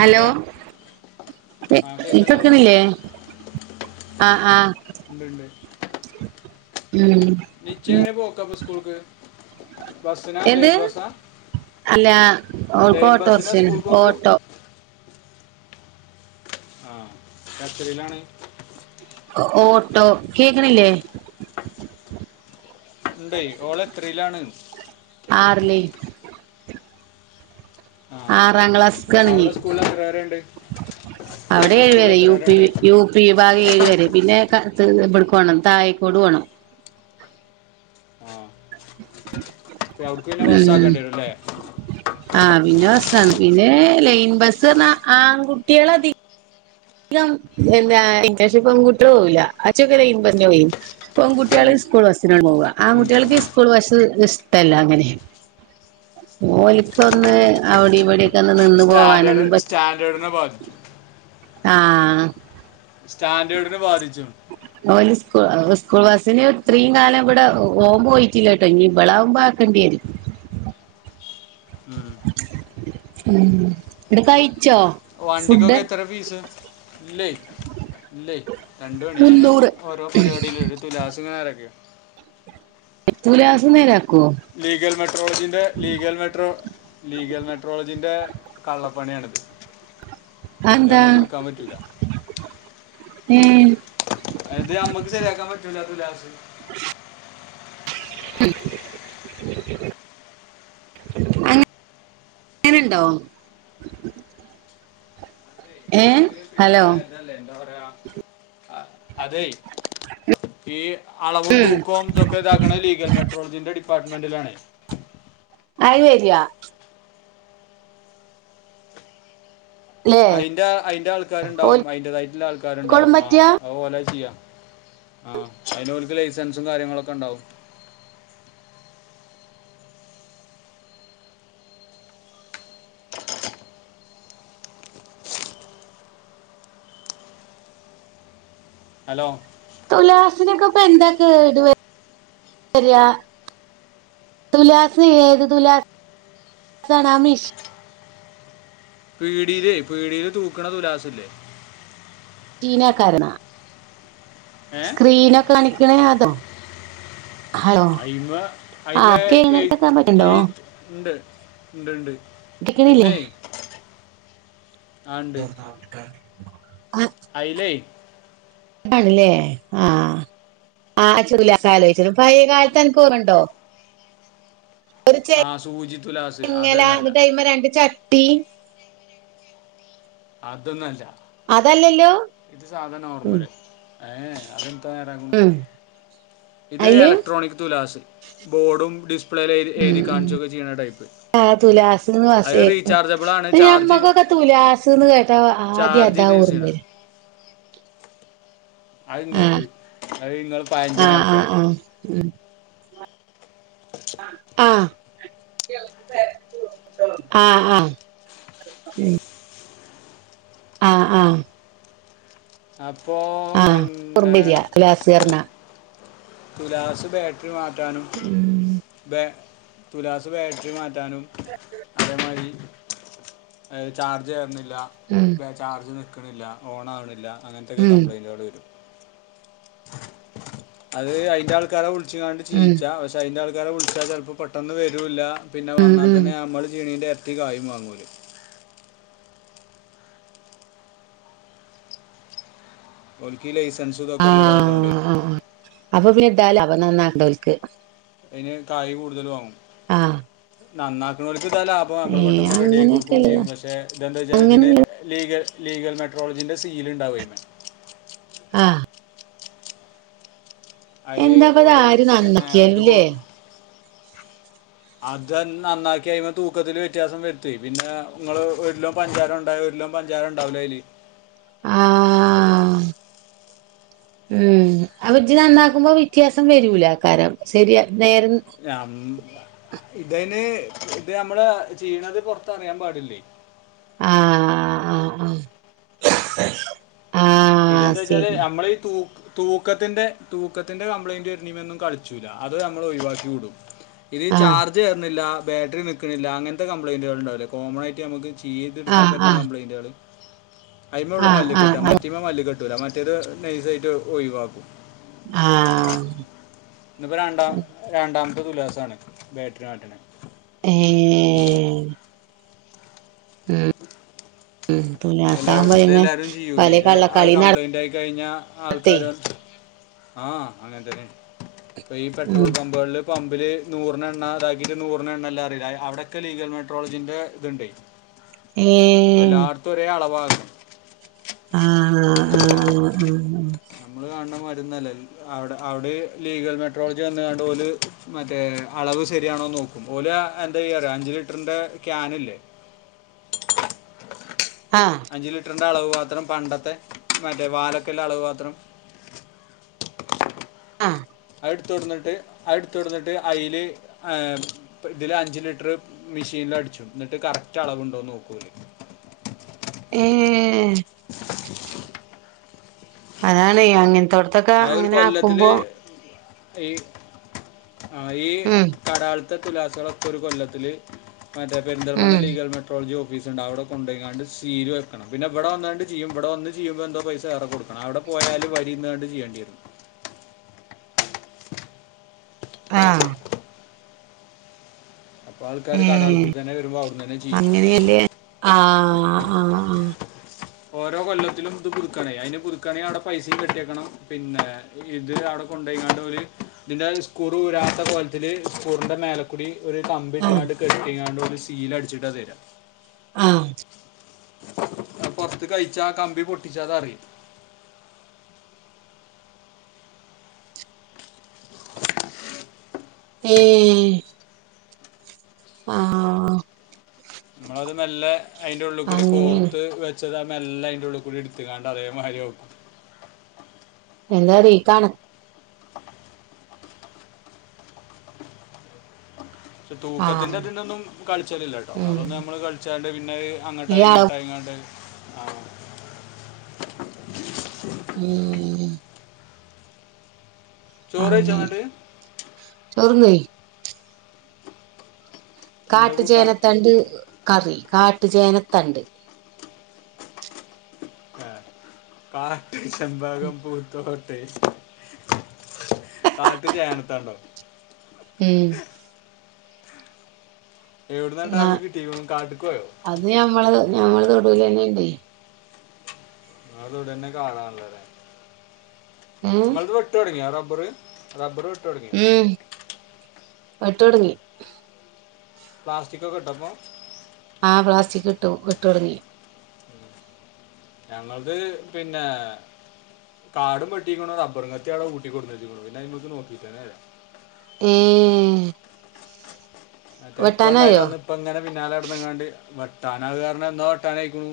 Hello ആ ഇ കേക്കണില്ലേ കേക്ക്ണില്ലെ? ഉണ്ട് ഉണ്ട് ഉം നിശ്ചയ എങ്ങനെ പോക്കപ്പോ സ്കൂൾക്ക് ബസ്സിനാ എന്ത് ലൈൻ ബസ്സാ അല്ലാ ഓൾക്ക് ലൈൻ ബസ്സിനാ ഓട്ടോറ്ക്ഷെയാണ് സ്കൂൾക്ക് പോക്ക് ഓട്ടോ ആഹ് എത്രിയിലാണ്? ഓട്ടോ. കേക്ക്ണില്ലെ? ഉണ് ഓള് എത്രില്ലാണ് [inaudible] ആ ആറാം ക്ലാസ്ക്കാ ഇഞ്ഞി അവിടെ സ്കൂളിൽ എത്ര വരെ ഉണ്ട് അവിടെ ഏഴ് സ്കൂളിൽ വരെ എത്ര യു പി ഉണ്ട് യു പി വിഭാഗം ഏഴ് വരെ പിന്നെ എവിടുക്ക വേണം താായെക്കോടു പോണം ഇപ്പ അവിടക്ക് പിന്നെ ബസ്സ് ആക്കണ്ടി വരും ഇല്ലേ ആ പിന്നെ ബസ്സാണ് പിന്നെ ലൈൻ ബസ് പറഞ്ഞ ആൺകുട്ടികൾതികം ഇ എന്താ ഇന്റേൺഷിപ്പ് പെൺകുട്ടികൾ പോവൂല്ല അജു ഒക്കെ് ലെയ്ൻ ബസ്സ്ന് പോയി പെൺകുട്ടികള് സ്കൂൾ ബസി പോവുക ആ കുട്ടികൾക്ക് സ്കൂൾ ബസ്സ് ഇഷ്ടല്ല അങ്ങനെ ഓലിക്ക ഒന്ന് അവിടെ ഇവിടെ സ്റ്റാൻഡേർഡ് സ്റ്റാൻഡേർഡിനെ ബാധിക്കും ആഹ് സ്റ്റാൻഡേർഡിനെ ബാധിച്ചു സ് സ്കൂൾ ബസ്സിന് ഇത്രീം കാലം ഇവടെ ഓൻ പോയിട്ടില്ലട്ടോ ഇനി ഇ ബളാവകുമ്പോ ആക്കണ്ട്യരും ഉം. ഉം ഇത് കഴിച്ചോ ഫുഡ് വൻണ്ടിക്കോക്കെത്ര ഫീസ് ഇല്ലേയ് ഇല്ലേയ് രണ്ട് മണി ഞൻ മുന്നൂറ് ഓരോ പരിപാടിയില് ഒരു തുലാസങ്ങാരൊക്കെയ എത്തുലാസംന്ന നേരാ ലീഗൽ മെട്രോളജീന്റെ ലീഗൽ മെട്രോ ലീഗൽ മെട്രോളജിന്റെ കള്ളപ്പണിയാണിത് അതെന്താ നമുക്ക് ഇട്ക്കാൻ പറ്റൂല ഉം എ ഇത് അമ്മക്ക് ശെരിയാക്കാൻ പറ്റൂലാ ത്തുലാസ് അങ്ങനെ ഇണ്ടോ ഏഹ് എതല്ലേ എന്താ പറയാ അതെ ഈ അളവും ഉം തൂക്കവും ഇതൊക്കെ ഇതാക്കണ ലീഗൽ മെട്രോളതിന്റെ [unintelligible] പ്പാർട്ട്മന്റിലാണ് അയി വെരാ ല്ലേ അയ്ന്റെ അയ്ന്റെ ആൾക്കാരുണ്ടാവും അയിന്റെതായിട്ടുള്ള ഓൽക്കോളും ആൾക്കാരുണ്ടാവും ആ പറ്റാ അതുപോലെ ചെയ്യാ ആ അയ്ന് ഓൽക് ലൈസൻസും കാര്യങ്ങളൊക്കെ ണ്ടാവും ഹലോ തുലാസിനൊക്കെ ഇപ്പൊ എന്താ കേട് വര് വരാ തുലാസ് ഏത് തുലാ സാനാ മിശി പീടിയിലേ പീടിയില് തൂക്ക്ണ തുലാസ്ല്ലേ ടീന കാരന്നാ ഏ സ്ക്രീനോക്കെ കാണി [unintelligible] അതോ ഹലോ ഹൈമേ ഹൈമേ ആഹ് കേക്കാൻ എയ്ത്ത് പറ്റണ്ടോ എയ്ത്ത് ഇണ്ട് ഇണ്ട് കേക്കണില്ലേ പിന്നെ [unintelligible] അയ്ല്ലേ ണ് ല്ലേ ആ ആ ചൂല കാലോച്ച്നേ പയെ കാലത്ത് അൻക് ഓർമണ്ടോ ഒരു ചെ ആ സൂചി തുലാസ് ങ്ങല അതെന്നല്ല ഇങ്ങട്ട് ഐമേ രണ്ട് ച അതൊന്നല്ല അതല്ലല്ലോ ഇത് സാധാ ഉം നോർമല് ഏ യെ ഉം [unintelligible] ഇത് അയില് എലക്ട്രോണിക് തുലാസ് ബോഡും [unintelligible] ഉം [unintelligible] ഉം കാണിച്ചൊക്കെ ചെയ്യ്ണ ടൈപ്പ് ആഹ് തുലാസ്ന്ന് അത് വാസേക്കും റീചാർജബിളാ ആണ് ചാർജ് ന്ന് കേട്ട ആദ്യം ചാർജ് അതാ ചെയ്ത് യൂസ് ചെയ്യണം ഓർമ്മരാ അത് ആഹ് ഇങ്ങക്ക് അത് ഇങ്ങള് പയഞ്ചൻ ആഹ് ആഹ് ആൾക്കാർക്ക് ആഹ് ഉം ആ ആ ആ ആ അപ്പ് പോ പിന്നെ ഓർമ്മരിയ ഗ്ലാസ്ർന തുലാസ് ബേ മാറ്റാനും ഉം ബേ തുലാസ് വേറ്ററി മാ ട്ടാനും അതേമാരി അഹ് ചാർജ് ഉം കേർ [unintelligible] ചാർജ് ക്ണില്ല ഓണക്ണില്ല അങ്ങനത്തെക്കെ ഉം കംപ്ലയ്ന്റുകൾ വരും അത് അയ്ന്റെ ആൾക്കാര് വി [unintelligible] ഉം ചീച്ച പക്ഷെ അയിന്റെ [unintelligible] [unintelligible] വിളിച്ചാൽ ചിലപ്പോൾ പെട്ടെന്ന് വരുല പിന്നെ ഉം വന്നാൽ ഉം തന്നെ നമ്മൾ ചീണീ [unintelligible] കായം വാങ്ങൂല [unintelligible] സെൻസു ഇതൊക്കെല്ലതായതോണ്ടേ ഏലാവന ന്നാ [unintelligible] ൽക്ക് അതിന് കായി കൂടുതലു ആവും ആഹ് നന്നാക്ക്ണോൽ ഇതാ ലാഭം അമ്മൾ ഏഹ് പെട്ടെന്ന് റെഡിയാ ക്കി കൊടുക്കുകയും അങ്ങനെയൊക്കെല്ലതാ ചെയ്യും പക്ഷേ ഇതെന്താ വെച്ചാൽ ഇതിന് അങ്ങനെ ലീഗൽ ലീഗൽ മെട്രോളജീന്റെ സീൽ ഇണ്ടവുവെ ആഹ് അയി എന്താപ്പത് ഓല ആര് പിന്നെ ദോ നന്നാക്കിയാലുംല്ലേ അത് നന്നാക്കി അയ്പ തൂക്കത്തില് വ്യത്യാസം വരുത്തി പിന്നെ നിങ്ങള് ഒലും പഞ്ചാര ഉണ്ടായി ഒലും പഞ്ചാരം ഉണ്ടാവില്ല അല് ആഹ് ഉം അവജ നന്നാക്കുമ്പോ വ്യത്യാസം വരൂല ആ കാരം ശരിയ നേരം അം ഇതന് ഇത് നമ്മള് ചെയ്യണത് പുറത്ത അറിയാൻ പാടില്ലേ ആഹ് ആഹ് ആഹ് ആഹ് ഇതെന്താ വെച്ചാല് ശരി നമ്മളീഈ തൂ തൂക്കത്തിന്റെ തൂക്കത്തിന്റെ കംപ്ലൈന്റ് വരണ ഒന്നും കളിച്ചൂല്ല അത് നമ്മൾ ഒയി വാക്കി വിടും ഇനി ആഹ് ചാർജ് കേറുന്നില്ല ബാറ്ററി നിൽക്കുന്നില്ല അങ്ങത്തെ കപ്ലയിൻ്റൾ ഉണ്ടാവില്ലോ കോമണായിട്ട് നമുക്ക് [unintelligible] ആ ഇയ്തടുക്ക്ൻ ആ പറ്റുന്ന കംപലയിൻറ് കള് അയിമേ ഉള്ള ആ ആ മല്ലികെട്ടാ മ ആ കെട്ടൂല മറ്റേത് നൈസായിട്ട് ഒഴിവാക്കും ആഹ് ഇന്ന്പ്പോ രണ്ടാം രണ്ടാം [unintelligible] ഉല്ലാസാണ് ബാറ്ററി മാറ്റണെ ഏഹ് ആഹ് എല്ലാരും ഇതെല്ലാരും ചെയ്യൂലേ ഇത അ കള്ളക്കളി കംപ്ലൈയിന്റ് ആയി കഴിഞ്ഞാ നടത്തേ ആൾക്കാര് ആഹ് അങ്ങൻ തന്നേ പ്പ ഈ പെട്രോൾ ഉം പമ്പുകൾല് പമ്പില് നൂറിനെണ്ണ അതാക്കിട്ട് നൂറിനെണ്ണ ഇല്ല അറിയില്ലേ അയ് അവിടൊക്കെ ലീഗൽ മെട്രോളജീന്റെ ഇത്ണ്ടേയ് ഏഹ് എളവാഗം ആഹ് ആഹ് ആഹ് ആഹ് ഹാ ര്ന്നാലെൽ അവടെ അവട് ലീഗൽ മെട്രോളജി വന്ന്ങ്ങാണ്ട് ഓല് മറ്റേ അളവ് ശരിയാണോ ന്നോക്കും ഓല് എന്തെയ്യാറിയോ അഞ്ച്ലിറ്ററിന്റെ കേനില്ലേ ആ ആ അഞ്ച് ലിറ്റർ ന്നളവ് പാത്രം പണ്ടത്തെ മറ്റേ വാലൊക്കിള്ള അളവ് പാത്രം ആഹ് എടുത്തുട്ന്ന്ട്ട് അ ഇട്ത്തൊട്‌ന്നിട്ട് അയില് ഏഹ് ഇതിലഞ്ച് ലിറ്റ്റ് മിഷേനിലടിച്ചു ന്ന്ട്ട് കറക്റ്റ് അളവുണ്ടോനോക്കു ഓല് ഏഹ് അതാണെ യങ്ങൻ തൊട്ത്തൊക്കെ ആ ഒരു കൊല്ലത്തില് അങ്ങനാക്കുമ്പോ ഈ ആ ഈ ഉം കരാൾ ത്ത ത്തുലാസേളക്കൊരു കൊല്ലത്തില് മറ്റേ പെരിന്തൽമണ്ണ ഉം ലീഗൽ മെട്രോളജി ഓ ഫീസ് ണ്ട്. അവിടെ കൊണ്ടോയിങ്ങാണ്ട് സീല് വെക്കണം പിന്നെ ഇവടെ വന്നാണ്ട് ചെയ്യും ഇവിടെ വന്ന് ചെയ്യുമ്പോ എന്തോ പൈസ ഏറ കൊടുക്കണം അവിടെ പോയാല് വരിന്നാണ്ട് ചെയ യ്യണം. ആഹ് അപ്പൊ ആൾക്കാര് ഏ കടാൾക്കൂടിതന്നെ വരുമ്പോ അവ്ട്ന്നനെ ചെയ്യും. ആഹ് ആഹ് ഓരോ കൊല്ലത്തിലും ഇത് പുതുക്കണെ. അയ്ന് പുതുക്കണെ അവിടെ പൈസിം കെട്ടിയേക്കണം പിന്നെ ഇത് അവിടെ കൊണ്ടോയിങ്ങാണ്ട് ഒര് ഇതിന്റെ സ്കൂറൂ ഊരാത്ത കോലത്തില് സ്കൂറിന്റെ മേലക്കുടി ഒര് ആ കമ്പിട്ടിങ്ങാണ്ട് കെട്ടിങ്ങാണ്ട് ഓല് സീൽ അടിച്ചിട്ടാ തെരാ. ആഹ് പൊറത്ത് കയ്ച്ചാ കമ്പി പൊട്ടിച്ചാതറിയും ഏഹ് ആഹ് നിങ്ങളത് മെല്ലെ അയ്ന്റെ ഉള്ളിക്കൂടി അങ്ങനെയാണ് കോർത്ത് വെച്ച തെ മെല്ലെ അയ്ന്റെ ഉള്ളികൂടി എടുത്ത്ങ്ങാണ്ട് അതേമാരി വെക്കും എന്താറീക്കാണ് ആ തൂക്കത്തിൻ്റെതിനൊന്നും കളിച്ചലില്ലട്ടോ ഉം അതൊന്നും നമ്മള് കളിച്ചാണ്ട് പിന്നെ അങ്ങട്ടായി ഇയാള ഇങ്ങട്ടായിങ്ങാണ്ട് ആഹ് ഉം ചോറ് കഴിച്ചോ അങ്ങനെ എന്നിട്ട് ചോറ്ന്ന് എന്താ കാട്ടു കൂട്ടാൻ ചേനത്തണ്ട് കറി കാട്ടുചേനത്തണ്ട് ആ കാ ശെമ്പകം പൂത്തോ പേസ് കാട്ടു ചേനത്തണ്ടോ ഉം എവിടുന്നാണ്ട് ന്നാ ആകെ കിട്ടിയിരിക്കുന്നു കാട്ടിക്ക് പോയോ അത് ഞമ്മളത് ഞങ്ങള് [unintelligible] അതോവിടന്നെ കാണാള്ളെതേ ഏ ങ്ങൾത് വെട്ടൊട് ങ്ങിയാ റബ് ബ്ബറ് റബ്ബറ് വെ ട്ടൊടങ്ങിയോ വട്ടൊടങ്ങി പ്ലാസ്റ്റിക്കൊക്കെ ഇട്ടപ്പോ ആ പ്ലാസ്റ്റിക്കിട്ടു വെട്ടൊടങ്ങി ഞങ്ങള്ത് പിന്നെ കാടും വെട്ടിക്കുണു റബ്ബറും കത്തിയവടെ ഊട്ടി കൊട്ന്നേച്ച്ക്ക്‌ണു പിന്നെ അതിമ്മക്ക് നോക്കീട്ടന്നല്ല ഏ മറ്റേത് വെട്ടാനായോ ഇപ്പണ്ടായിന്നന്ന് ഇപ്പങ്ങനെ പിന്നാലെ നടന്ന്ങ്ങാണ്ട് വെ ട്ടാനായത് കാരണം എന്നോവെട്ടാനായിക്കുണു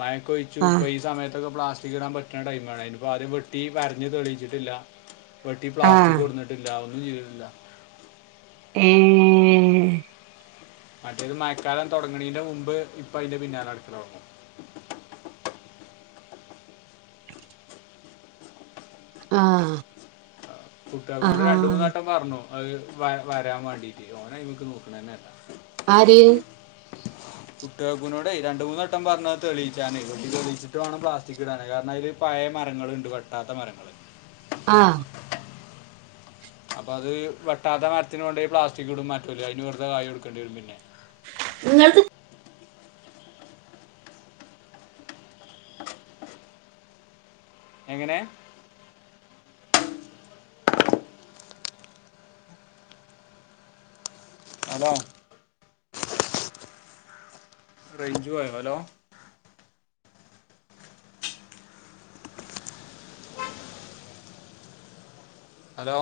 മയക്കൊയ്ച്ചു ആഹ് പ്പ ഈസമേ ട്ടൊക്കെ പ്ലാസ്റ്റിക് ഇടാൻ പറ്റാണ്ടായി മഴയിന് പ്പോ അദ്യം വെട്ടി വരഞ്ഞ് തെളിയിച്ചിട്ടില്ല വെട്ടി ആഹ് പ്ലാസ്റ്റിക്കൊട്ന്നിട്ടില്ല ഒന്നും ചീതിട്ടില്ല ഏ മറ്റേത് മയക്കാലം തുടങ്ങണീന്റെ മുമ്പ് ഇപ്പ അയിന്റെ പിന്നാലെടക്കലൊടങ്ങും ആ കുട്ടുകാക്കുനോട്‌ രണ്ടു മൂന്നാട്ടം പറഞ്ഞു അത് വ വരാൻ വേണ്ടിയിട്ട് ഓനയ്മ്മേക്ക് നോക്കണന്നെല്ല ആര് കുട്ടുകാക്കുനോടെ രണ്ട് മൂന്നട്ടം പറഞ്ഞത് തെളിയിച്ചാനേയ് ഓൽക്‌ തെളീച്ചിട്ട് വാണം പ്ലാസ്റ്റിക് ഇടാന് കാരണം അയില് പയേ മരങ്ങളുണ്ട് വെട്ടാത്ത മരങ്ങള് ആ അപ്പൊ അത് വെട്ടാത്ത മരത്തിന് കൊണ്ടോയി പ്ലാസ്റ്റിക് ഇടുംമറ്റോല് അയിന് വെറുതെ കായ് കൊടുക്കേണ്ടി വരും പിന്നെ ങ്ങൾത് എങ്ങനെ ഹലോ റേഞ്ച്ഓയോ ഹലോ ഹലോ